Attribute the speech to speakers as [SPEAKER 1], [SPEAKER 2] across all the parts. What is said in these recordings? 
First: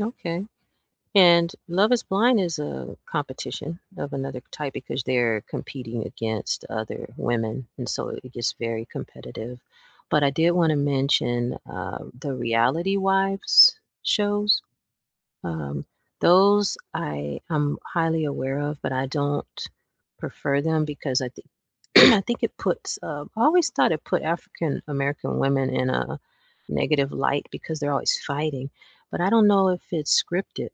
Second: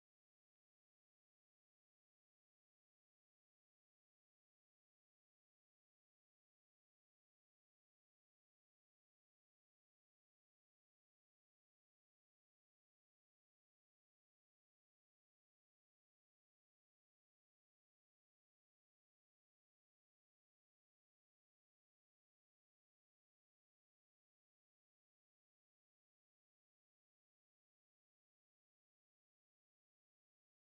[SPEAKER 1] Okay, and, Love is Blind is a competition of another type because they're competing against other women, and so it gets very competitive, but I did wanna mention, um, the Reality Wives Shows? Um, those I am highly aware of but I don't prefer them because I thi I think it puts, um I always thought it put African American women in a negative light because they're always fighting, but I don't know if it's scripted.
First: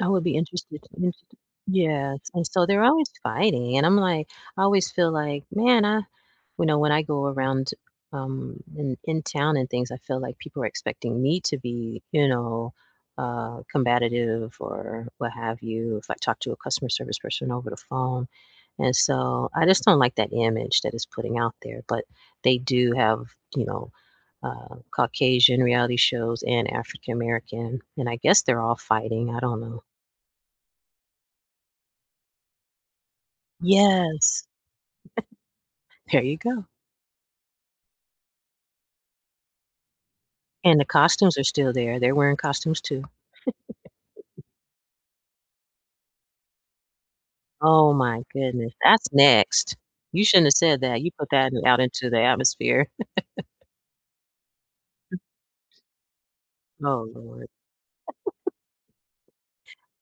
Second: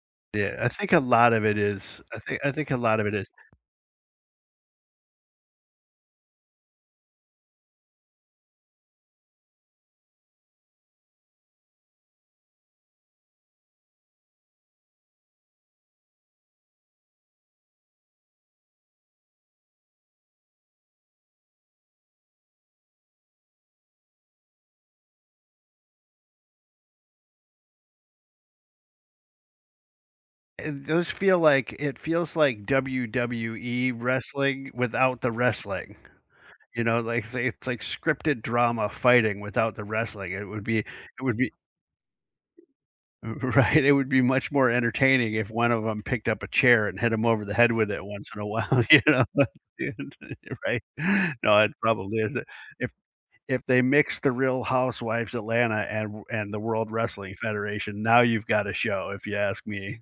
[SPEAKER 1] I would be
[SPEAKER 2] Yeah, I
[SPEAKER 1] interested
[SPEAKER 2] think a lot
[SPEAKER 1] interested
[SPEAKER 2] of it is.
[SPEAKER 1] yeah,
[SPEAKER 2] I think
[SPEAKER 1] and
[SPEAKER 2] I
[SPEAKER 1] so
[SPEAKER 2] think a
[SPEAKER 1] they're
[SPEAKER 2] lot of
[SPEAKER 1] always
[SPEAKER 2] it is.
[SPEAKER 1] fighting, and I'm like I always feel like, "Man, I" you know, when I go around, um, in in town and things I feel like people are expecting me to be, you know, uh, combative or what have you if I talk to a customer service person over the phone, and so, I just don't like that image that it's putting out there, but they do have, you know, uh, Caucasian reality shows and African American, and I guess they're all fighting, I don't know.
[SPEAKER 2] It does feel like it feels like, WWE
[SPEAKER 1] Yes.
[SPEAKER 2] wrestling without the wrestling,
[SPEAKER 1] There you go.
[SPEAKER 2] you know, like, it's it's like scripted drama fighting without the wrestling it would
[SPEAKER 1] And
[SPEAKER 2] be
[SPEAKER 1] the
[SPEAKER 2] it
[SPEAKER 1] costumes
[SPEAKER 2] would
[SPEAKER 1] are
[SPEAKER 2] be
[SPEAKER 1] still there, they're wearing costumes too.
[SPEAKER 2] R right? It would be much more entertaining if one of them picked up a chair and hit him over the head with
[SPEAKER 1] Oh
[SPEAKER 2] it
[SPEAKER 1] my
[SPEAKER 2] once in a
[SPEAKER 1] goodness,
[SPEAKER 2] while, you
[SPEAKER 1] that's
[SPEAKER 2] know
[SPEAKER 1] next. You shouldn't have
[SPEAKER 2] [unintelligible]
[SPEAKER 1] said
[SPEAKER 2] right?
[SPEAKER 1] that, you put that
[SPEAKER 2] No, it
[SPEAKER 1] out into
[SPEAKER 2] probably
[SPEAKER 1] the
[SPEAKER 2] isn't,
[SPEAKER 1] atmosphere.
[SPEAKER 2] if if they mixed the Real
[SPEAKER 1] M
[SPEAKER 2] Housewives Atlanta and w and the World
[SPEAKER 1] Oh,
[SPEAKER 2] Wrestling
[SPEAKER 1] Lord.
[SPEAKER 2] Federation, now you've got a show if you ask me.